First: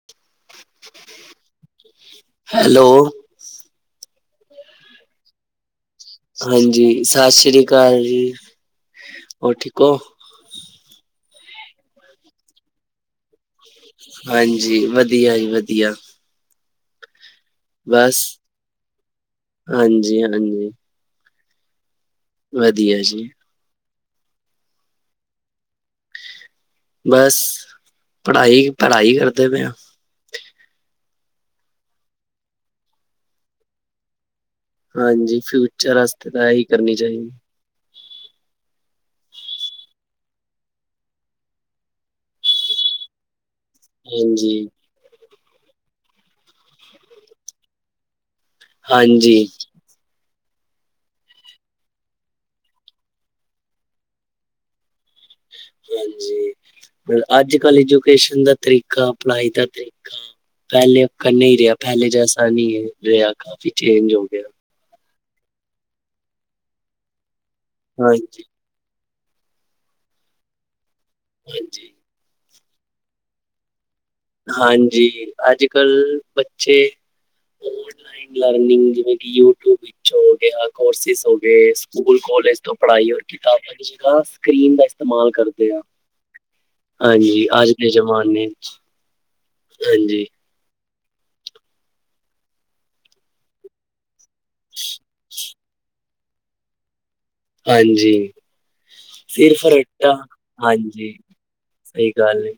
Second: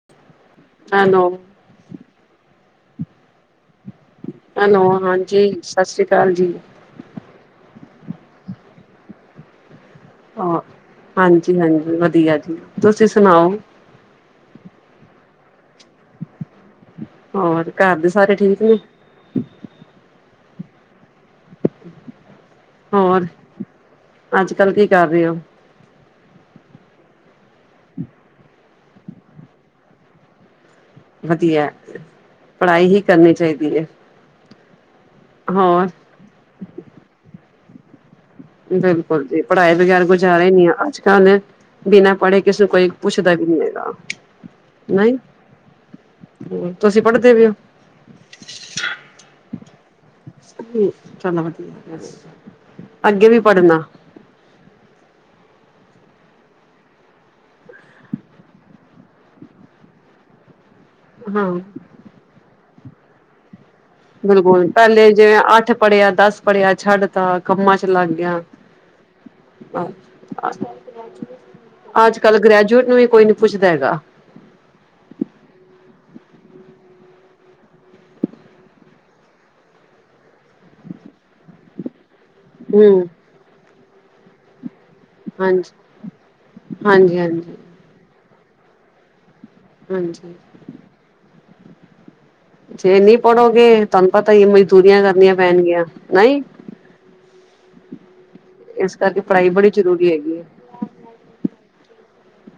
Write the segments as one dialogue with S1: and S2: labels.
S1: [inaudible]
S2: Hello.
S1: Hello.
S2: Hello ਹਾਂਜੀ ਸਤਿ ਸ਼੍ਰੀ ਅਕਾਲ ਜੀ।
S1: ਜੀ ਸਤਿ ਸ੍ਰੀ ਕਾਲ ਜੀ ਹੋਰ ਠੀਕ ਔ?
S2: ਹਾਂ ਹਾਂਜੀ -ਹਾਂਜੀ ਵਧੀਆ ਜੀ ਤੁਸ ਸੁਣਾਓ।
S1: ਹਾਂਜੀ ਵਧੀਆ ਜੀ ਵਧੀਆ।
S2: ਹੋਰ ਘਰ ਦੇ
S1: ਬਸ
S2: ਸਾਰੇ ਠੀਕ ਨੇ?
S1: ਹਾਂਜੀ ਹਾਂਜੀ। ਵਧੀਆ
S2: ਹੋਰ
S1: ਜੀ
S2: ਅੱਜ- ਕੱਲ ਕੀ ਕਰ ਰਹੇ ਓ?
S1: ਬਸ, ਪੜ੍ਹਾਈ -ਪੜ੍ਹਾਈ ਕਰਦੇ ਪਏ ਆਂ
S2: ਵਧੀਆ ਪੜ੍ਹਾਈ ਹੀ ਕਰਨੀ ਚਾਹੀਦੀ ਏ।
S1: ਹਾਂਜੀ ਫਿਊਚਰ ਵਾਸਤੇ ਤਾਂ ਐਈ ਕਰਨੀ ਚਾਹੀਦੀ।
S2: ਬਿਲਕੁਲ ਜੀ ਪੜ੍ਹਾਈ ਬਗੈਰ ਗੁਜ਼ਾਰਾ ਈ ਨੀ ਅੱਜ- ਕੱਲ ਬਿਨਾਂ ਪੜ੍ਹੇ ਕਿਸੇ ਕੋਈ ਪੁੱਛਦਾ ਵੀ ਨੀ ਹੈ।
S1: ਹਾਂਜੀ
S2: ਨਈ ਤੁਸੀ ਪੜ੍ਹਦੇ ਪੇ ਔ?
S1: ਹਾਂਜੀ।
S2: ਚਲੋ ਵਧੀਆ ਅੱਗੇ ਵੀ ਪੜਨਾ
S1: ਹਾਂਜੀ। ਅੱਜ -ਕਲ੍ਹ ਐਜੂਕੇਸ਼ਨ ਦਾ ਤਰੀਕਾ ਪੜ੍ਹਾਈ ਦਾ ਤਰੀਕਾ। ਪਹਿਲੇ ਅਕਨ
S2: ਹਾਂ
S1: ਨੀ ਰਿਆ ਪਹਿਲੇ ਜੈਸਾ ਨੀ ਰਿਆ ਕਾਫੀ। ਚੇਂਜ ਹੋ ਗਿਆ
S2: ਬਿਲਕੁਲ ਪਹਿਲੇ ਜਿਵੇਂ ਅੱਠ ਪੜ੍ਹਿਆ ਦਸ ਪੜ੍ਹਿਆ ਛੱਡ ਤਾ ਕੰਮਾਂ ਚ ਲਾਗਿਆ
S1: ਹਾਂਜੀ
S2: [unintelligible]
S1: ਹਾਂਜੀ।
S2: ਅੱਜ ਕੱਲ੍ਹ ਗ੍ਰੈਜੂਏਟ ਨੂੰ ਵੀ ਕੋਈ ਨੀ ਪੁੱਛਦਾ ਹੈਗਾ।
S1: ਹਾਂਜੀ ਅੱਜ ਕੱਲ੍ਹ ਬੱਚੇ ਓਨਲਾਈਨ ਲਰਨਿੰਗ ਜਿਵੇਂ ਕਿ ਯੂਟਿਊਬ ਵਿੱਚ ਹੋ ਗਿਆ ਕੋਰਸਿਸ ਹੋਗੇ। ਸਕੂਲ ਕਾਲਜ ਤੋਂ
S2: ਹਮ
S1: ਪੜ੍ਹਾਈ ਔਰ ਕਿਤਾਬਾਂ ਦੀ ਜਗ੍ਹਾ ਸਕਰੀਨ ਦਾ ਇਸਤੇਮਾਲ
S2: ਹਾਂਜੀ
S1: ਕਰਦੇ ਆ ਹਾਂਜੀ ਅੱਜ ਦੇ ਜ਼ਮਾਨੇ ਚ,
S2: ਹਾਂਜੀ। ਜੇ ਨੀ ਪੜੋਗੇ ਤੁਹਾਨੂੰ ਪਤਾ ਈ ਮਜ਼ਦੂਰੀਆਂ ਕਰਨੀਆਂ ਪੈਣਗੀਆਂ ਨਈ।
S1: ਹਾਂਜੀ,
S2: ਇਸ ਕਰਕੇ ਪੜ੍ਹਾਈ
S1: ਸਿਰਫ
S2: ਬੜੀ ਜ਼ਰੂਰੀ
S1: ਰੱਟਾ
S2: ਹੈਗੀ ਹੈ
S1: ਹਾਂਜੀ। ਸਈ ਗੱਲ ਏ।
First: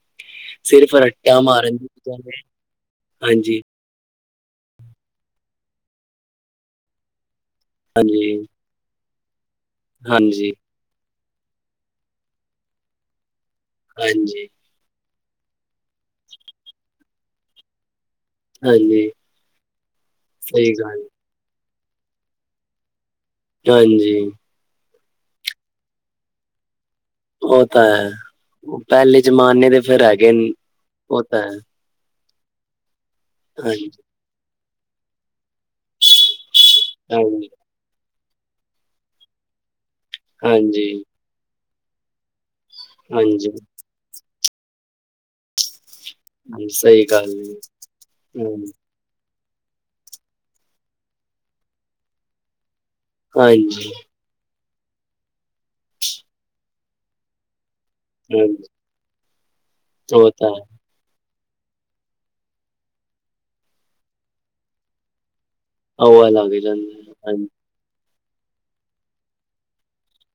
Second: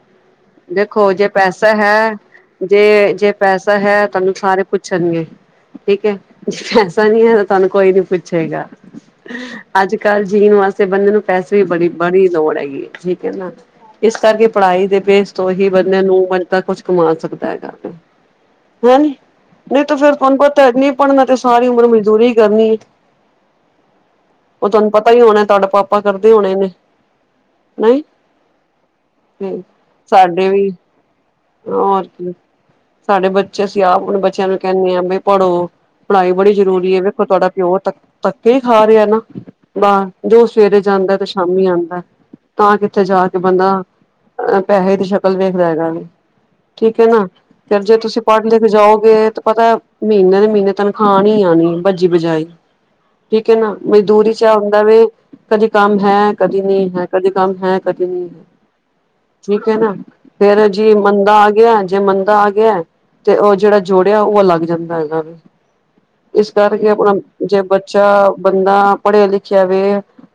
S1: ਸਿਰਫ
S2: ਦੇਖੋ ਜੇ
S1: ਰੱਟਾ
S2: ਪੈਸਾ
S1: ਮਾਰਨ ਦੀ
S2: ਹੈ
S1: ਬਜਾਏ
S2: ਜੇ ਜੇ
S1: ਹਾਂਜੀ,
S2: ਪੈਸਾ ਹੈ। ਤੁਹਾਨੂੰ ਸਾਰੇ ਪੁੱਛਣਗੇ ਠੀਕ ਐ ਜੇ ਪੈਸਾ ਨੀ ਐ। ਤੁਹਾਨੂੰ ਕੋਈ ਨੀ
S1: ਹਾਂਜੀ,
S2: ਪੁੱਛੇਗਾ ਅੱਜ ਕੱਲ
S1: ਹਾਂਜੀ,
S2: ਜੀਣ ਵਾਸਤੇ। ਬੰਦੇ ਨੂੰ ਪੈਸੇ ਵੀ ਬੜੀ ਬੜੀ ਲੋੜ ਹੈਗੀ ਠੀਕ ਐ ਨਾ ਇਸ ਕਰਕੇ
S1: ਹਾਂਜੀ,
S2: ਪੜ੍ਹਾਈ ਦੇ ਬੇਸ, ਤੋਂ ਹੀ ਬੰਦੇ ਨੂੰ [unintelligible] ਤਾਂ ਕੁਛ ਕਮਾ ਸਕਦਾ ਹੈਗਾ। ਹੈ
S1: ਹਾਂਜੀ
S2: ਨਹੀਂ, ਤਾਂ ਫੇਰ ਤੁਹਾਨੂੰ ਪਤਾ
S1: ਸਹੀ
S2: ਨਹੀਂ
S1: ਗੱਲ
S2: ਪੜ੍ਹਨਾ ਤੇ ਸਾਰੀ ਉਮਰ ਮਜ਼ਦੂਰੀ ਕਰਨੀ ਐ।
S1: ਹਾਂਜੀ।
S2: ਓ ਤੁਹਾਨੂੰ ਪਤਾ ਈ ਹੋਣਾ ਤੁਹਾਡਾ ਪਾਪਾ ਕਰਦੇ ਹੋਣੇ ਨੇ।
S1: ਓ ਤਾਂ
S2: ਨਹੀਂ
S1: ਹੈ ਪਹਿਲੇ ਜਮਾਨੇ ਦੇ ਫਿਰ ਹੈਗੇ
S2: ਸਾਡੇ
S1: ਨੇ
S2: ਵੀ
S1: ਉਹ ਤਾਂ ਹੈ
S2: ਹੋਰ ਕੀ। ਸਾਡੇ ਬੱਚੇ ਅਸੀਂ
S1: ਹਾਂਜੀ,
S2: ਆਪ ਹੁਣ ਬੱਚਿਆਂ ਨੂੰ ਕਹਿਣੇ ਆ ਵੀ ਪੜ੍ਹੋ ਪੜ੍ਹਾਈ ਬੜੀ ਜ਼ਰੂਰੀ। ਕੀ ਵੇਖੋ
S1: ਹਾਂਜੀ,
S2: ਤੁਹਾਡਾ ਪਿਓ ਧੱ-ਧੱਕੇ ਖਾ ਰਿਆ ਨਾ ਬਾਹਰ ਜੋ ਸਵੇਰੇ
S1: ਹਾਂਜੀ,
S2: ਜਾਂਦਾ ਤੇ ਸ਼ਾਮੀ ਆਂਦਾ ਤਾਂ ਕਿੱਥੇ ਜਾ ਕੇ
S1: ਹਾਂਜੀ।
S2: ਬੰਦਾ। ਪੈਸੇ ਦੀ ਸ਼ਕਲ ਵੇਖਦਾ ਹੈਗਾ ਨਾ
S1: ਜੀ,
S2: ਠੀਕ
S1: ਸਹੀ
S2: ਐ ਨਾ
S1: ਗੱਲ ਏ
S2: ਫਿਰ ਜੇ ਤੁਸੀਂ ਪੜ
S1: ਹਮ
S2: ਲਿਖ ਜਾਓ ਗੇ ਤੇ ਪਤਾ ਮਹੀਨੇ ਦੇ ਮਹੀਨੇ ਤਨਖਾਣ ਨੀ ਆਣੀ ਬੱਜੀ ਬਜਾਈ। ਠੀਕ ਐ ਨਾ
S1: ਹਾਂਜੀ
S2: ਮਜ਼ਦੂਰੀ ਚ ਆ ਹੁੰਦਾ ਵੈ ਕਦੀ ਕੰਮ ਹੈ ਕਦੀ ਨੀ ਹੈ ਕਦੀ ਕੰਮ ਹੈ। ਕਦੀ ਨੀ,
S1: ਹਾਂਜੀ
S2: ਠੀਕ ਐ ਨਾ
S1: ਉਹ ਤਾਂ ਹੈ
S2: ਫੇਰ। ਜੀ ਮੰਦਾ ਆ ਗਿਆ ਜੇ ਮੰਦਾ ਆ ਗਿਆ ਤੇ ਓ ਜਿਹੜਾ ਜੋੜਿਆ ਓ ਅਲੱਗ ਜਾਂਦਾ ਹੈਗਾ ਵੈ।
S1: ਹਵਾ
S2: ਇਸ
S1: ਲੱਗ ਜਾਂਦੀ
S2: ਕਰਕੇ
S1: ਏ।
S2: ਆਪਣਾ
S1: ਹਾਂਜੀ
S2: ਜੇ ਬੱ, ਚਾ ਬੰਦਾ ਪੜ੍ਹਿਆ ਲਿਖਿਆ ਵੇ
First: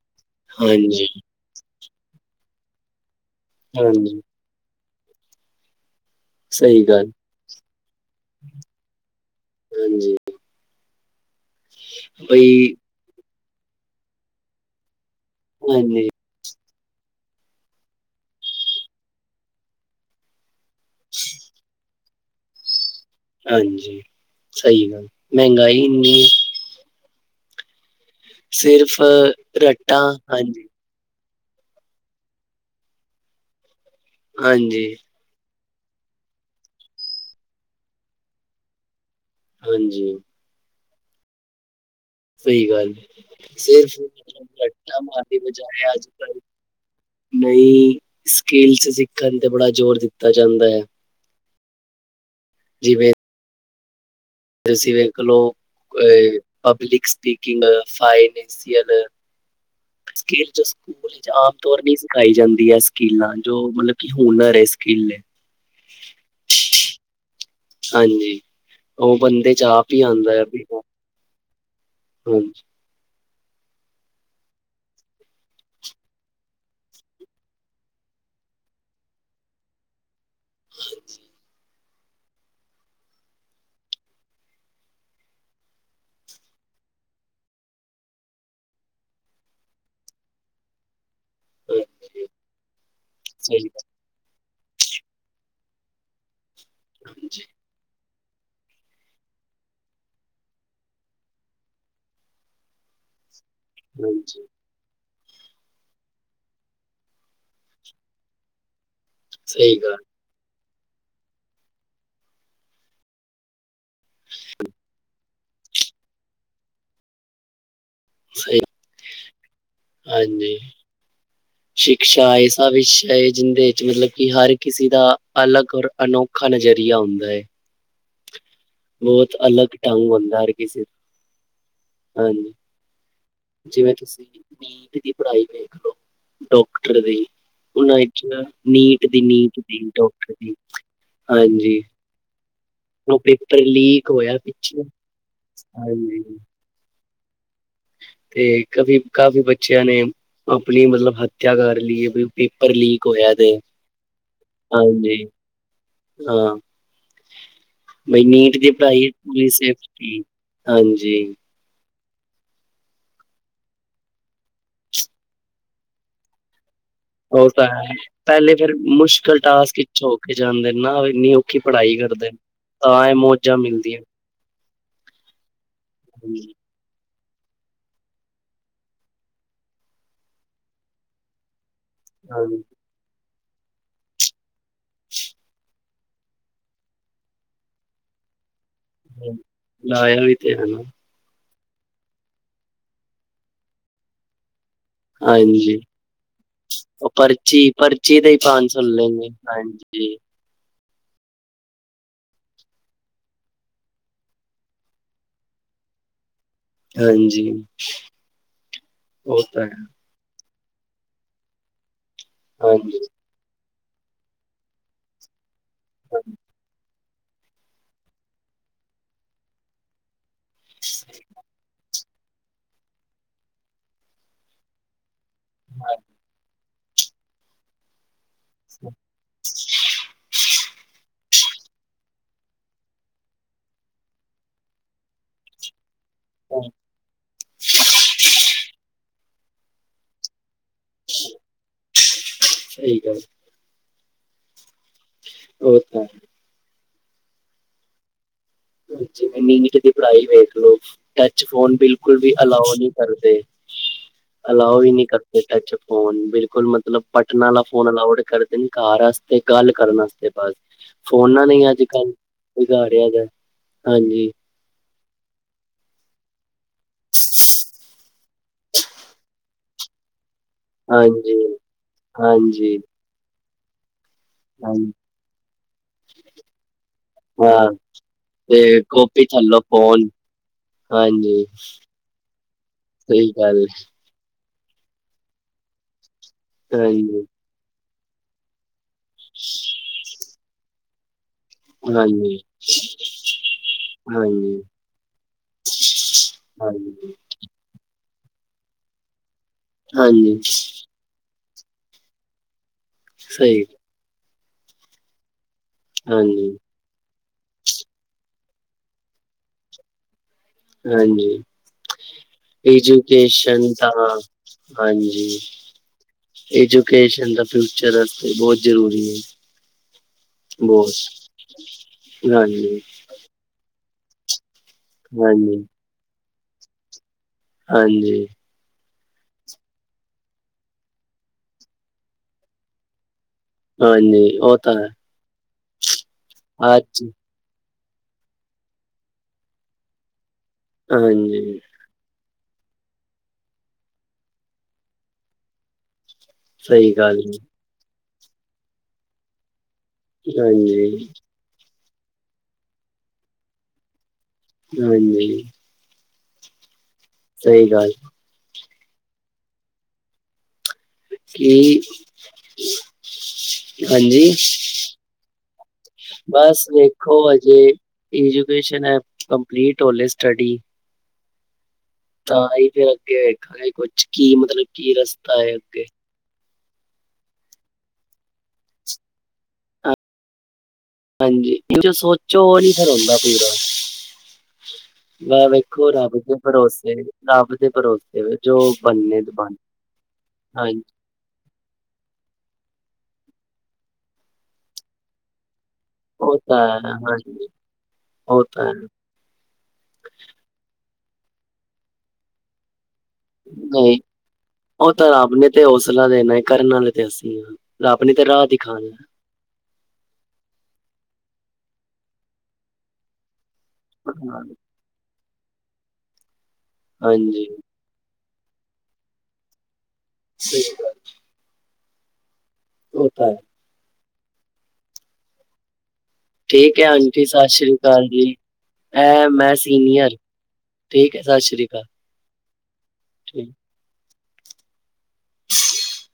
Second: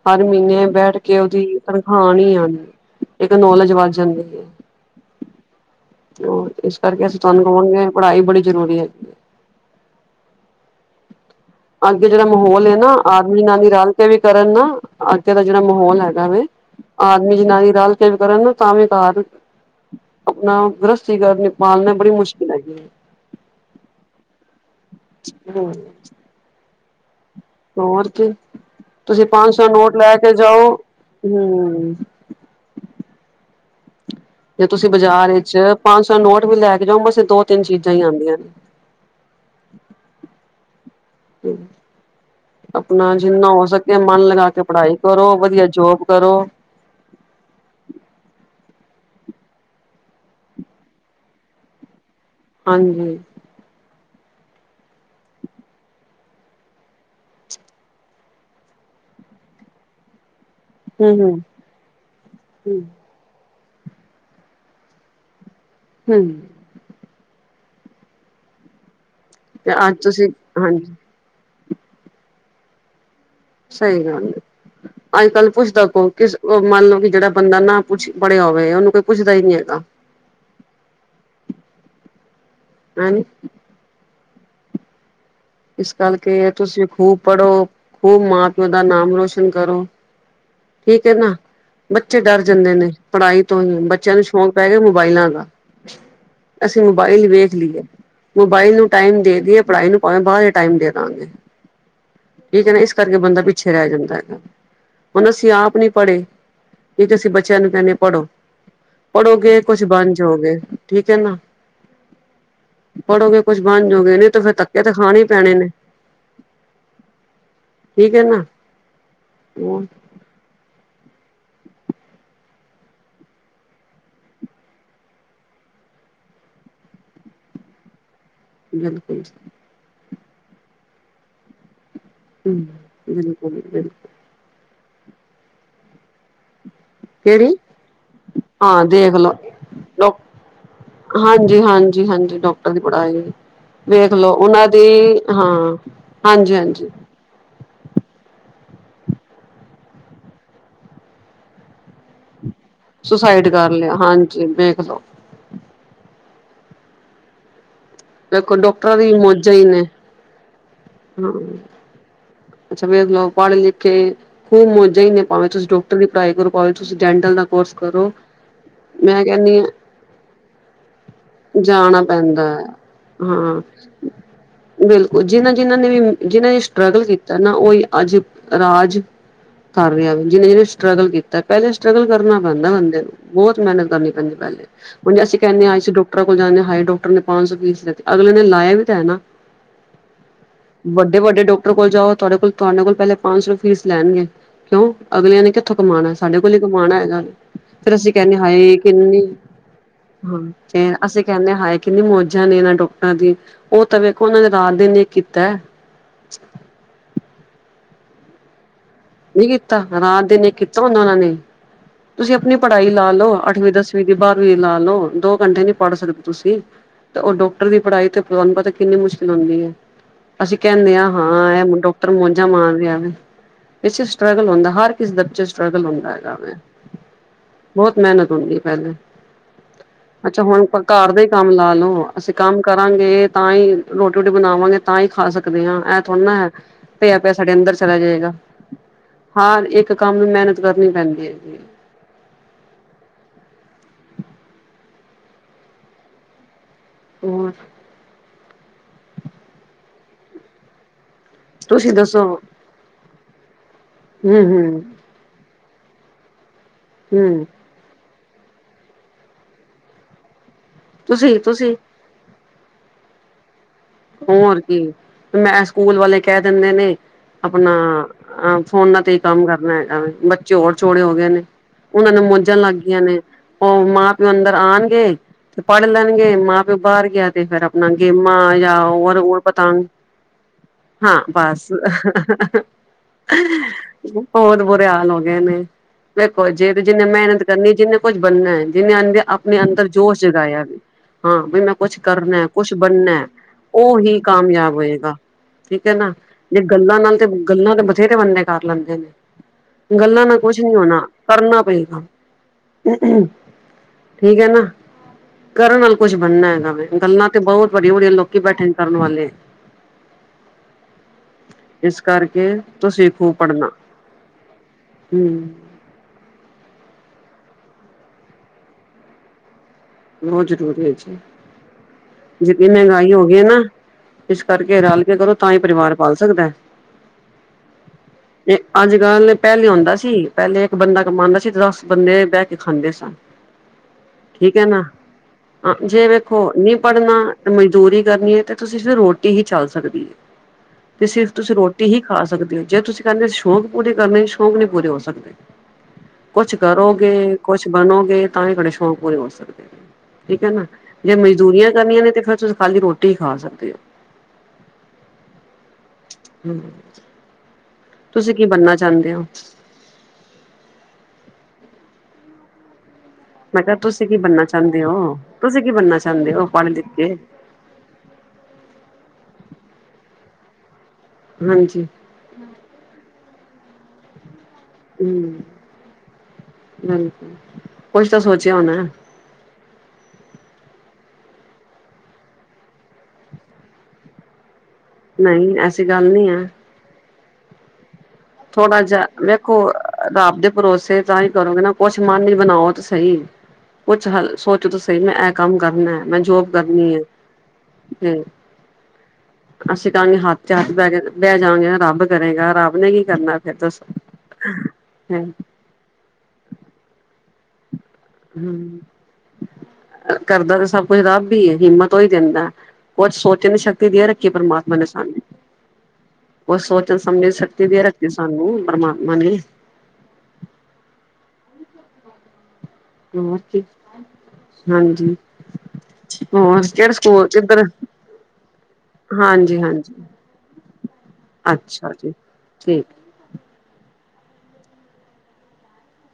S2: ਹਰ ਮਹੀਨੇ ਬੈਠ
S1: ਹਾਂਜੀ
S2: ਕੇ ਓਹਦੀ, ਤਨਖਾਹ ਆਨੀ ਈ ਆਨੀ ਐ ਇੱਕ ਨੌਲਜ ਵੱਧ
S1: ਹਾਂਜੀ
S2: ਜਾਂਦੀ ਐ। ਇਸ
S1: ਸਹੀ
S2: ਕਰਕੇ
S1: ਗੱਲ
S2: ਅਸੀਂ ਤੁਹਾਨੂੰ ਕਵਾਂਗੇ ਪੜ੍ਹਾਈ ਬੜੀ ਜ਼ਰੂਰੀ ਹੈਗੀ ਐ।
S1: ਹਾਂਜੀ
S2: ਅੱਗੇ ਜਿਹੜਾ ਮਾਹੌਲ
S1: ਬਈ
S2: ਐ ਨਾ ਆਦਮੀ ਜਨਾਨੀ ਰਲ ਕੇ ਵੀ ਕਰਨ ਨਾ। ਅੱਗੇ ਦਾ ਜਿਹੜਾ ਮਾਹੌਲ
S1: ਹਾਂਜੀ
S2: ਹੈਗਾ ਵੈ। ਆਦਮੀ ਜਨਾਨੀ ਰਲ ਕੇ ਵੀ ਕਰਨ ਤਾਂ ਵੀ ਘਰ ਆਪਣਾ ਗ੍ਰਸਤੀ ਕਰਨੇ ਪਾਲਣੇ ਬੜੀ ਮੁਸ਼ਕਿਲ ਹੈਗੀ ਐ।
S1: ਹਾਂਜੀ, ਸਹੀ ਗੱਲ
S2: ਹੈ
S1: ਮਹਿੰਗਾਈ ਇੰਨੀ
S2: ਹੋਰ ਕੀ
S1: ਸਿਰਫ
S2: ਤੁਸੀਂ ਪੰਨ ਸੌ ਨੋਟ
S1: ਰੱਟਾਂ
S2: ਲੈ ਕੇ
S1: ਹਾਂਜੀ
S2: ਜਾਓ ਹੂੰ। ਜੇ
S1: ਹਾਂਜੀ
S2: ਤੁਸੀਂ ਬਾਜ਼ਾਰ ਵਿੱਚ ਪੰਨ ਸੌ ਨੋਟ ਵੀ ਲੈ ਕੇ ਜਾਓ ਬਸ ਦੋ ਤਿੰਨ ਚੀਜ਼ਾਂ ਹੀ ਆਂਦੀਆਂ ਨੇ।
S1: ਹਾਂਜੀ।
S2: [inaudible]
S1: ਸਹੀ ਗੱਲ
S2: ਆਪਣਾ ਜਿੰਨਾ ਹੋ
S1: ਸਿਰ
S2: ਸਕੇ ਮਨ ਲਗਾ ਕੇ ਪੜ੍ਹਾਈ
S1: ਫੱਟਾ ਮਾਰ
S2: ਕਰੋ
S1: ਕੇ
S2: ਵਧੀਆ
S1: [unintelligible]
S2: ਜੋਬ
S1: ਅੱਜ
S2: ਕਰੋ
S1: ਕੱਲ। ਨਈ ਸਕਿੱਲਸ ਸਿੱਖਣ ਤੇ ਬੜਾ ਜ਼ੋਰ ਦਿੱਤਾ ਜਾਂਦਾ ਹੈ ਜਿਵੇਂ
S2: ਹਾਂਜੀ
S1: ਤੁਸੀਂ ਵੇਖ ਲੋ ਪਬਲਿਕ ਸਪੀਕਿੰਗ ਫਾਈਨਿਕਸੀਅਨ ਸਕੀਲ ਚ ਸਕੂਲ
S2: ਹਮ
S1: ਵਿੱਚ ਆਮ ਤੌਰ ਨ ਸਿਖਾਈ ਜਾਂਦੀ ਹੈ
S2: ਹਮ
S1: ਸਕਿੱਲਾਂ ਜੋ ਮਤਲਬ ਕਿ ਹੁਨਰ ਹੈ ਸਕਿੱਲਏ
S2: ਹਮ
S1: ਹਾਂਜੀ ਉਹ ਬੰਦੇ ਚ
S2: ਤੇ ਅੱਜ
S1: ਆਪੀ
S2: ਤੁਸੀਂ
S1: ਆਉਂਦਾ ਆ ਵੀ
S2: ਹਾਂਜੀ
S1: ਹਾਂਜੀ।
S2: ਸਹੀ ਗੱਲ ਇਹ ਅੱਜ ਕੱਲ੍ਹ ਪੁੱਛਦਾ ਕੋ ਕਿਸ ਮੰਨਲਓ ਕਿ ਜਿਹੜਾ ਬੰਦਾ ਨਾ ਕੁਛ ਪੜਿਆ ਹੋਵੇ ਉਹਨੂੰ ਕੋਈ ਪੁੱਛਦਾ ਹੀ ਨਹੀਂ ਹੈਗਾ।
S1: ਹਾਂਜੀ।
S2: ਹ ਇਸ ਕਰਕੇ ਤੁਸੀਂ ਖੂਬ ਪੜ੍ਹੋ ਖੂਬ ਮਾਂ ਪਿਓ ਦਾ ਨਾਮ ਰੋਸ਼ਨ ਕਰੋ। ਠੀਕ ਏ ਨਾ ਬੱਚੇ ਡਰ ਜਾਂਦੇ ਨੇ, ਪੜ੍ਹਾਈ
S1: ਸਹੀ
S2: ਤੋਂ ਹੀ
S1: ਗੱਲ।
S2: ਬੱਚਿਆਂ ਨੂੰ ਸ਼ੌਂਕ ਪੈ ਗਿਆ ਮੋਬਾਇਲਾਂ ਦਾ ਅਸੀਂ ਮੋਬਾਇਲ
S1: ਹਾਂਜੀ,
S2: ਵੇਖ ਲਈਏ। ਮੋਬਾਇਲ ਨੂੰ ਟਾਈਮ ਦੇ ਦੀਏ ਪੜ੍ਹਾਈ ਨੂੰ ਭਾਵੇਂ ਬਾਅਦ ਚ ਟਾਈਮ ਦੇ ਦਵਾਂਗੇ ਠੀਕ ਹੈ ਨਾ ਇਸ ਕਰਕੇ ਬੰਦਾ ਪਿੱਛੇ ਰਹਿ ਜਾਂਦਾ ਹੈਗਾ।
S1: ਹਾਂਜੀ
S2: ਹੁਣ ਅਸੀਂ ਆਪ ਨੀ ਪੜ੍ਹੇ ਕੀ ਅਸੀਂ ਬੱਚਿਆਂ ਨੂੰ ਕਹਿੰਦੇ ਪੜੋ। ਪੜ੍ਹੋਗੇ
S1: ਸਹੀ
S2: ਕੁਛ
S1: ਗੱਲ
S2: ਬਣ ਜਾਓਗੇ ਠੀਕ ਹੈ ਨਾ ਪੜੋਗੇ। ਕੁਛ ਬਣ ਜਾਓ ਗਏ ਨੀ ਤੇ ਫੇਰ ਧੱਕੇ ਤੇ ਖਾਣੇ ਹੀ ਪੈਣੇ ਨੇ ਠੀਕ ਹੈ ਨਾ
S1: ਸਹੀ
S2: ਹੋ
S1: ਹਾਂਜੀ। ਸ਼ਿਕਸ਼ਾ ਇਹਸਾ ਵਿਸ਼ਾ ਹੈ। ਜਿੰਦੇ ਵਿੱਚ ਮਤਲਬ ਕਿ ਹਰ ਕਿਸੇ ਦਾ ਅਲੱਗ ਔਰ ਅਨੋਖਾ ਅਨੋਖਾ ਨਜ਼ਰੀਆ ਹੁੰਦਾ ਏ।
S2: ਬਿਲਕੁਲ
S1: ਬੋਤ ਅਲੱਗ ਢੰਗ ਹੁੰਦਾ ਹਰ ਕਿਸੇ ਹਾਂਜੀ।
S2: ਹੂੰ ਹੂੰ
S1: ਜਿਵੇਂ ਤੁਸੀਂ ਨੀਟ ਦੀ ਪੜ੍ਹਾਈ ਵੇਖ ਲਓ। ਡਾਕਟਰ ਦੀ
S2: ਕਿਹੜੀ
S1: ਉਹਨਾਂ ਚ ਨਾ
S2: ਹਾਂ
S1: ਨੀਟ ਦੀ
S2: ਦੇਖਲੋ
S1: ਨੀਟ ਦੀ
S2: ਡੋ
S1: ਡਾਕਟਰ ਦੀ।
S2: ਹਾਂਜੀ ਹਾਂਜੀ ਹਾਂਜੀ ਡਾਕਟਰ ਦੀ
S1: ਉਹ
S2: ਪੜਾਈ
S1: ਪੇਪਰ ਲੀਕ
S2: ਵੇਖਲੋ
S1: ਹੋਇਆ
S2: ਉਹਨਾਂ
S1: ਪਿੱਛੇ
S2: ਦੀ ਹਾਂ ਹਾਂਜੀ ਹਾਂਜੀ।
S1: ਤੇ ਕਫੀ ਕਾਫ਼ੀ ਬੱਚਿਆਂ ਨੇ ਆਪਣੀ ਮਤਲਬ ਹੱਤਿਆ ਕਰ ਲਈ ਹੈ ਵੀ ਪੇਪਰ ਲੀਕ ਹੋਇਆ
S2: ਸੁਸਾਈਡ
S1: ਤੇ
S2: ਕਰ ਲਿਆ ਹਾਂਜੀ ਵੇਖ ਲਓ
S1: ਹਾਂਜੀ। ਹਾਂ ਬਈ
S2: ਵੇਖੋ
S1: ਨੀਟ ਦੀ
S2: ਡਾਕਟਰਾਂ
S1: ਪੜ੍ਹਾਈ ਪੂਰੀ
S2: ਮੌਜਾਂ ਹੀ ਨੇ
S1: ਸੇਫਟੀ
S2: ਹਾਂ
S1: ਹਾਂਜੀ।
S2: ਅੱਛਾ ਵੇਖ ਲਓ ਪੜ੍ਹ ਲਿਖਕੇ ਖੂਬ ਮੌਜਾ ਹੀ ਭਾਵੇਂ ਤੁਸੀਂ ਦੱਸੋ। ਪੜ੍ਹਾਈ ਕਰੋ ਕਾਲਜ ਤੁਸੀ ਡੈਂਟਲ ਦਾ
S1: ਉਹ ਤਾਂ
S2: ਕੋਰਸ
S1: ਹੈ
S2: ਕਰੋ ਮੈਂ ਕਹਿੰਦੀ ਹਾਂ।
S1: ਝੁਕ ਜਾਂਦੇ ਨਾ ਇੰਨੀ ਔਖੀ ਪੜ੍ਹਾਈ
S2: ਜਾਣਾ
S1: ਕਰਦੇ।
S2: ਪੈਂਦਾ ਹੈ
S1: ਤਾਂ ਇਹ ਮੌਜਾਂ
S2: ਹਾਂ
S1: ਮਿਲਦੀਆਂ
S2: ਬਿਲਕੁਲ ਜਿਨਾਂ ਜਿਨਾਂ ਨੇ ਵੀ ਜਿਹਨਾਂ ਸਟਰਗਲ ਕੀਤਾ ਨਾ ਉਹ ਹੀ ਅੱਜ ਰਾਜ ਕਰ ਰਿਹਾ ਹੈ ਜਿਹਨੇ ਜਿਹਨੇ ਸਟਰਗਲ ਕੀਤਾ। ਪੈਲੇ ਸਟਰਗਲ ਕਰਨਾ
S1: ਹਾਂਜੀ
S2: ਪੈਂਦਾ ਬੰਦੇ ਨੂੰ ਬੋਤ ਮੇਹਨਤ ਕਰਨੀ ਪੈਂਦੀ ਪੈਲੇ ਹੁਣ ਜੇ ਅਸੀਂ ਕਹਿੰਦੇ ਹਾਂ ਅਸੀਂ ਡਾਕਟਰ ਡਾ ਕੋਲ ਜਾਂਦੇ ਹਾਈ ਡਾਕਟਰ ਨੇ ਪੰਜ ਸੌ ਫੀਸ ਲੈਤੀ ਅਗਲੇ ਨੇ ਲਾਇਆ ਵੀ ਹੈ ਨਾ
S1: ਲਾਇਆ ਵੀ ਤੇ ਹੈ ਨਾ
S2: ਵੱਡੇ ਡੇ ਵੱਡੇ ਡਾਕਟਰ ਕੋਲ ਜਾਓ। ਤੁਹਾਡੇ ਕੋਲ ਤੁਹਾਡੇ ਕੋਲ ਪੈਲੇ ਪੰਜ ਸੌ ਫੀਸ ਲੈਣਗੇ ਕਿਉਂ ਅਗਲਿਆਂ ਨੇ
S1: ਹਾਂਜੀ
S2: ਕਿੱਥੋਂ ਕਮਾਣਾ ਸਾਡੇ ਕੋਲ ਹੀ ਕਮਾਉਣਾ
S1: ਉਹ
S2: ਹੈਗਾ
S1: ਪਰਚੀ
S2: ਫੇਰ ਅਸੀਂ
S1: ਪਰਚੀ ਦੇ
S2: ਕਹਿੰਦੇ
S1: ਹੀ
S2: ਹਾਏ ਕਿਨੇ
S1: ਲੈਂਗੇ ਹਾਂਜੀ
S2: ਹਾਂ ਤੇ, ਅਸੀਂ ਕਹਿੰਦੇ ਹ, ਹਾਏ ਕਿੰਨੀ ਮੌਜਾਂ ਇਹਨਾਂ ਨੂੰ। ਹਾਂਜੀ ਉਹ ਤਾਂ, ਵੇਖੋ ਉਹਨਾਂ ਨੇ, ਰਾਤ-ਦਿਨ ਇੱਕ ਕੀਤਾ।
S1: ਹਾਂਜੀ। ਉਹ
S2: ਨਹੀਂ
S1: ਤਾਂ
S2: ਕੀਤਾ
S1: ਹੈ
S2: ਰਾਤ-ਦਿਨ ਇੱਕ ਕੀਤਾ ਹੁੰਦਾ ਉਹਨਾਂ ਨੇ ਤੁਸੀਂ ਆਪਣੀ ਪੜ੍ਹਾਈ
S1: ਹਾਂਜੀ
S2: ਲਾ, ਲਓ ਅੱਠਵੀਂ ਦਸਵੀਂ। ਤੁ ਬਾਹਰ ਵੀ ਲਾ ਲਓ ਦੋ, ਘੰਟੇ ਨੀ, ਪੜ੍ਹ ਸਕਦੇ ਤੁਸੀਂ। ਤੇ, ਉਹ ਡਾਕਟਰ ਦੀ ਪੜ੍ਹਾਈ ਤੇ, ਤੁਹਾਨੂੰ ਪਤਾ ਕਿੰਨੀ ਮੁਸ਼ਕਿਲ ਹੁੰਦੀ ਹੈ। ਅਸੀਂ ਕਹਿੰਦੇ ਹਾਂ ਹਾਂ ਇਹ ਮੋਜਾ ਮਾਰ ਰਿਹਾ ਵੈ। ਪ ਸਟਰਗਲ ਹੁੰਦਾ ਹਰ ਕਿਸ ਬੱਚੇ ਸਟਟਰਗਲ ਹੁੰਦਾ ਹੈਗਾ ਵਾ, ਬਹੁਤ ਮਿਹਨਤ ਹੁੰਦੀ
S1: ਹਾਂਜੀ,
S2: ਪਹਿਲੇ ਅੱਛਾ ਹੁਣ ਘਰ ਦੇ ਕੰਮ ਲਾ ਲੋ, ਅਸੀਂ ਕੰਮ ਕਰਾਂਗੇ ਤਾਂ, ਹੀ ਰੋਟੀ-ਰੋਟੀ ਬਣਾਵਾਂਗੇ ਤਾਂ, ਹੀ ਖਾ ਸਕਦੇ ਹਾਂ ਐ ਹੁਣ ਪਿਆ-ਪਿਆ ਸਾਡੇ ਅੰਦਰ ਚਲਾ ਜਾਏਗਾ। ਹਾਂ, ਇੱਕ ਕੰਮ ਨੂੰ ਮਿਹਨਤ ਕਰਨੀ ਪੈਂਦੀ ਹੈ ਜੀ।
S1: ਸਹੀ ਗੱਲ। ਉਹ, ਤਾਂ।
S2: ਹੂ।
S1: ਜਿਵੇਂ ਨੀਟ ਦੀ, ਪੜ੍ਹਾਈ ਵੇਖਲੋ ਟੱਚ, ਫੋਨ
S2: ਤੁਸੀਂ
S1: ਬਿਲਕੁਲ
S2: ਦੱਸੋ
S1: ਵੀ ਅਲਾਓ ਨਹੀਂ ਕਰਦੇ
S2: ਹੂੰ ਹੂੰ
S1: ਅਲਾਓ ਵੀ, ਨਹੀਂ ਕਰਦੇ ਟੱਚ, ਫੋਨ ਬਿਲਕੁਲ ਮਤਲਬ
S2: ਹੂੰ
S1: ਪਟਨਾਂ ਲਾ ਫੋਨ ਅਲਾਊਡ ਕਰਦੇ ਨੇ, ਘਰ ਵਾਸਤੇ ਗੱਲ ਕਰਨ ਵਾਸਤੇ ਬਸ
S2: ਤੁਸੀਂ
S1: ਫੋਨਾਂ ਦੀ
S2: ਤੁਸੀਂ
S1: ਅੱਜ ਕੱਲ ਵਿਗਾੜਿਆ ਜ, ਹਾਂਜੀ।
S2: ਹੋਰ ਕੀ ਮੈਂ, ਸਕੂਲ ਵਾਲੇ ਕਹਿ ਦਿੰਦੇ ਨੇ ਆਪਣਾ ਅ, ਫੋਨਾਂ ਤੇ ਹੀ, ਕੰਮ ਕਰਨਾ ਹੈਗਾ ਵੈ। ਚੋਰ ਛੇੜੇ ਹੋ ਗਏ
S1: ਹਾਂਜੀ
S2: ਨੇ, ਉਹਨਾਂ ਨੂੰ ਮੋਜਾਂ ਲੱਗ
S1: ਹਾਂਜੀ
S2: ਗਈਆਂ ਨੇ, ਉਹ ਮਾਂ ਪਿਓ ਅੰਦਰ
S1: ਹਾਂਜੀ
S2: ਆਣਗੇ ਤੇ ਪੜ੍ਹ ਲੈਣਗੇ ਮਾਂ ਪਿਓ ਬਾਹਰ ਗਿਆ ਤੇ, ਫਿਰ
S1: ਹਾਂ
S2: ਆਪਣਾ ਗੇਮਾਂ ਜਾਂ
S1: ਤੇ ਕਾਪੀ
S2: ਉੜ
S1: ਥੱਲੋਂ
S2: ਪਤੰਗ
S1: ਫੋਨ
S2: ਹਾਂ।
S1: ਹਾਂਜੀ
S2: ਬਸ
S1: ਸਹੀ ਗੱਲ
S2: ਬਹੁਤ ਬੁਰੇ ਹਾਲ ਹੋ ਗਏ ਨੇ, ਵੇਖੋ ਜੇ,
S1: ਹੈ
S2: ਤੇ ਜੀਨੇ
S1: ਹਾਂਜੀ
S2: ਮਿਹਨਤ ਕਰਨੀ ਜੀਨੇ ਕੁੱਝ ਬਣਨਾ ਹੈ। ਜਿਹਨੇ ਆਪਣੇ ਅੰਦਰ ਜੋਸ਼ ਜਗਾਇਆ ਹਾਂ, ਵੀ, ਮੈਂ ਕੁਛ
S1: ਹਾਂਜੀ
S2: ਕਰਨਾ ਕੁਛ ਬਣਨਾ। ਉ, ਹੀ,
S1: ਹਾਂਜੀ
S2: ਕਾਮਯਾਬ ਹੋਏਗਾ। ਠੀਕ ਹੈ, ਨਾ ਜੇ
S1: ਹਾਂਜੀ
S2: ਗੱਲਾਂ ਨਾਲ ਤੇ, ਗੱਲਾਂ ਤੇ ਬਥੇਰੇ ਬੰਦੇ ਕਰ ਲੈਂਦੇ ਨੇ। ਗੱਲਾਂ ਨਾਲ
S1: ਹਾਂਜੀ
S2: ਕੁਛ ਨੀ ਹੋਣਾ, ਕਰਨਾ ਪਏਗਾ।
S1: ਸਹੀ
S2: ਠੀਕ ਏ ਨਾ, ਕਰਨ ਨਾਲ ਕੁੱਛ
S1: ਹਾਂਜੀ
S2: ਬਣਨਾ ਇਹਨਾਂ ਨੇ ਗੱਲਾਂ ਤੇ ਬਹੁਤ ਵੱਡੀਆਂ-ਵੱਡੀਆਂ ਲੋਕ, ਕੀ ਬੈਠੇ ਕਰਨ ਵਾਲੇ।
S1: ਹਾਂਜੀ,
S2: ਇਸ ਕਰਕੇ ਤੁਸੀਂ ਖੂਬ ਪੜ੍ਹਨਾ
S1: ਐਜੂਕੇਸ਼ਨ ਤਾਂ ਹਾਂਜੀ।
S2: ਹਮ
S1: ਐਜੂਕੇਸ਼ਨ ਦਾ ਫਿਊਚਰ ਰਾਸਤੇ ਬਹੁਤ ਜਰੂਰੀ ਹੈ।
S2: ਬਹੁਤ ਜ਼ਰੂਰੀ ਹੈ
S1: ਬਹੁਤ
S2: ਜੀ, ਜਿੰਨੀ
S1: ਹਾਂਜੀ
S2: ਮਹਿੰਗਾਈ ਹੋ ਗਈ ਨਾ, ਇਸ ਕਰਕੇ ਰਲ ਕੇ ਕਰੋ, ਤਾਂ
S1: ਹਾਂਜੀ
S2: ਹੀ ਪਰਿਵਾਰ ਪਲ ਸਕਦਾ।
S1: ਹਾਂਜੀ।
S2: ਅੱਜ-ਕੱਲ, ਪਹਿਲੇ ਆਉਂਦਾ ਸੀ, ਪਹਿਲੇ ਇੱਕ ਬੰਦਾ ਕਮਾਉਦਾ ਸੀ, ਦੱਸ ਬੰਦੇ ਬਹਿ ਕੇ ਖਾਂਦੇ ਸੀ। ਅੱਛਾ,
S1: ਹਾਂਜੀ, ਉਹ ਤਾਂ ਹੈ।
S2: ਆ ਜੇ ਵੇਖੋ, ਹੋਰ ਨੀ
S1: ਅੱਜ
S2: ਪੜ੍ਹਨਾ। ਜੇ ਮਜ਼ਦੂਰੀ ਕਰਨੀ ਹੈ, ਤੇ ਤੁਸੀਂ ਸਿਰਫ ਰੋਟੀ ਹੀ, ਚੱਲ ਸਕਦੀ ਹੈ। ਤੇ ਸਿਰਫ ਤੁਸੀਂ
S1: ਹਾਂਜੀ
S2: ਰੋਟੀ, ਰੋਟੀ ਹੀ ਖਾ ਸਕਦੇ ਹੋ, ਜੇ ਤੁਸੀਂ ਕਹਿੰਦੇ ਸ਼ੌਂਕ ਪੂਰੇ ਕਰਨੇ ਸ਼ੌਂਕ ਨਹੀਂ ਪੂਰੇ ਹੋ ਸਕਦੇ। ਕੁਛ
S1: ਸਹੀ ਗੱਲ
S2: ਕਰੋਗੇ,
S1: ਹੈ।
S2: ਕੁਛ ਬਣੋਗੇ ਤਾਂ ਹੀ ਤੁਹਾਡੇ ਸ਼ੌਕ ਪੂਰੇ ਹੋ ਸਕਦੇ ਨੇ। ਠੀਕ ਹੈ ਨਾ,
S1: ਹਾਂਜੀ
S2: ਜੇ ਮਜ਼ਦੂਰੀਆਂ ਕਰਨੀਆਂ ਨੇ ਤੇ ਫਿਰ ਤੁਸੀਂ ਖਾਲੀ ਰੋਟੀ ਹੀ ਖਾ ਸਕਦੇ ਹੋ।
S1: ਨਈ ਨਈ
S2: [unintelligible]
S1: ਸਹੀ ਗੱਲ
S2: ਤੁਸੀਂ ਕੀ ਬਣਨਾ ਚਾਹੁੰਦੇ ਹੋ?
S1: ਕਿ।
S2: ਮੈਂ ਕਿਹਾ ਤੁਸੀਂ ਕੀ, ਬਣਨਾ ਚਾਹੁੰਦੇ ਹੋ, ਤੁਸੀਂ ਕੀ ਬਣਨਾ ਚਾਹੁੰਦੇ ਹੋ, ਪੜ੍ਹ ਲਿਖ ਕੇ?
S1: ਜੇ, ਐਜੂਕੇਸ਼ਨ ਐਪ, ਕੰਪਲੀਟ ਹੋਲੇ ਸਟੱਡੀ।
S2: ਹਾਂਜੀ।
S1: ਤਾਂ ਹੀ, ਫੇਰ ਅੱਗੇ ਵੇਖਾਂਗੇ ਕੁਛ ਕੀ ਮਤਲਬ ਕੀ ਰਸਤਾ ਹੈ, ਅੱਗੇ।
S2: ਹਾਂਜੀ ਕੁਛ ਤਾਂ ਸੋਚਿਆ ਹੋਨਾ?
S1: ਹਾਂਜੀ ਜੋ ਸੋਚੋ ਉਹ ਨੀ ਫੇਰ ਹੁੰਦਾ ਫੇਰ। ਮੈਂ,
S2: ਨਹੀਂ ਐਸੀ
S1: ਵੇਖੋ
S2: ਗੱਲ
S1: ਰੱਬ
S2: ਨਹੀਂ
S1: ਦੇ
S2: ਹੈ
S1: ਭਰੋਸੇ ਰੱਬ ਦੇ ਭਰੋਸੇ ਵੇ ਜੋ
S2: ਥੋੜਾ ਜਿਹਾ,
S1: ਬੰਨੇ ਤੇ ਬਣ
S2: ਵੇਖੋ ਰੱਬ ਦੇ
S1: ਹਾਂਜੀ
S2: ਭਰੋਸੇ ਤਾ ਹੀ, ਕਰੋਗੇ ਨਾ ਕੁਛ ਮਨ ਇਚ ਬਣਾਓ ਤੇ ਸਹੀ ਕੁਛ ਹ, ਸੋਚੋ ਤਾਂ ਸਹੀ ਮੈਂ ਇਹ ਕੰਮ ਕਰਨਾ। ਮੈਂ
S1: ਉਹ
S2: ਜੋਬ
S1: ਤਾਂ
S2: ਕਰਨੀ
S1: ਹੈ
S2: ਏ
S1: ਹਾਂਜੀ
S2: ਹ
S1: ਉਹ ਤਾਂ ਹੈ
S2: ਅੱਸੀਂ ਕਹਾਂਗੇ ਹੱਥ ਤੇ ਹੱਥ ਬਹਿ ਬਹਿ ਜਾਂਗੇ ਰੱਬ ਕਰੇਗਾ ਰੱਬ ਨੇ ਹੀ ਕਰਨਾ ਫਿਰ ਦੱਸੋ
S1: ਨਹੀਂ ਉਹ ਤਾਂ ਰੱਬ ਨੇ ਤੇ ਹੌਸਲਾ ਦੇਣਾ ਕਰਨ ਵਾਲੇ ਤੇ ਅਸੀਂ ਆ ਰੱਬ ਨੇ ਤੇ ਰਾਹ
S2: ਹਮ
S1: ਦਿਖਾਨੀ
S2: ਕਰਦਾ ਤਾਂ ਸਭ ਕੁੱਛ ਰੱਬ ਈ ਐ ਹਿੰਮਤ ਓਈ ਦਿੰਦਾ ਕੁੱਛ ਸੋਚ ਨੀ ਸ਼ਕ ਤੀ ਦੇ ਰੱਖੀ
S1: ਹਾਂ,
S2: ਪਰਮਾਤਮਾ ਨੇ ਸਾਨੂੰ ਓ ਸੋਚਣ ਸਮਝਣ
S1: ਹਾਂਜੀ
S2: ਸ਼ਕਤੀ ਦੇ ਰੱਖੀ ਤੇ ਸਾਨੂੰ ਪਰਮਾਤਮਾ ਨੇ।
S1: ਸਹੀ ਗੱਲ ਉਹ
S2: ਜੋ
S1: ਤਾਂ ਹੈ।
S2: ਮਰਜ਼ੀ ਹਾਂਜੀ ਹੋਰ ਕੇੜਾ ਸਕੂਲ ਕਿੱਧਰ?
S1: ਹਾਂਜੀ ਐ ਮੈਂ
S2: ਹਾਂਜੀ ਹਾਂਜੀ
S1: ਸੀਨੀਅਰ ਠੀਕ ਐ।
S2: ਅੱਛਾ ਜੀ ਠੀਕ ਐ
S1: ਠੀਕ [inaudible]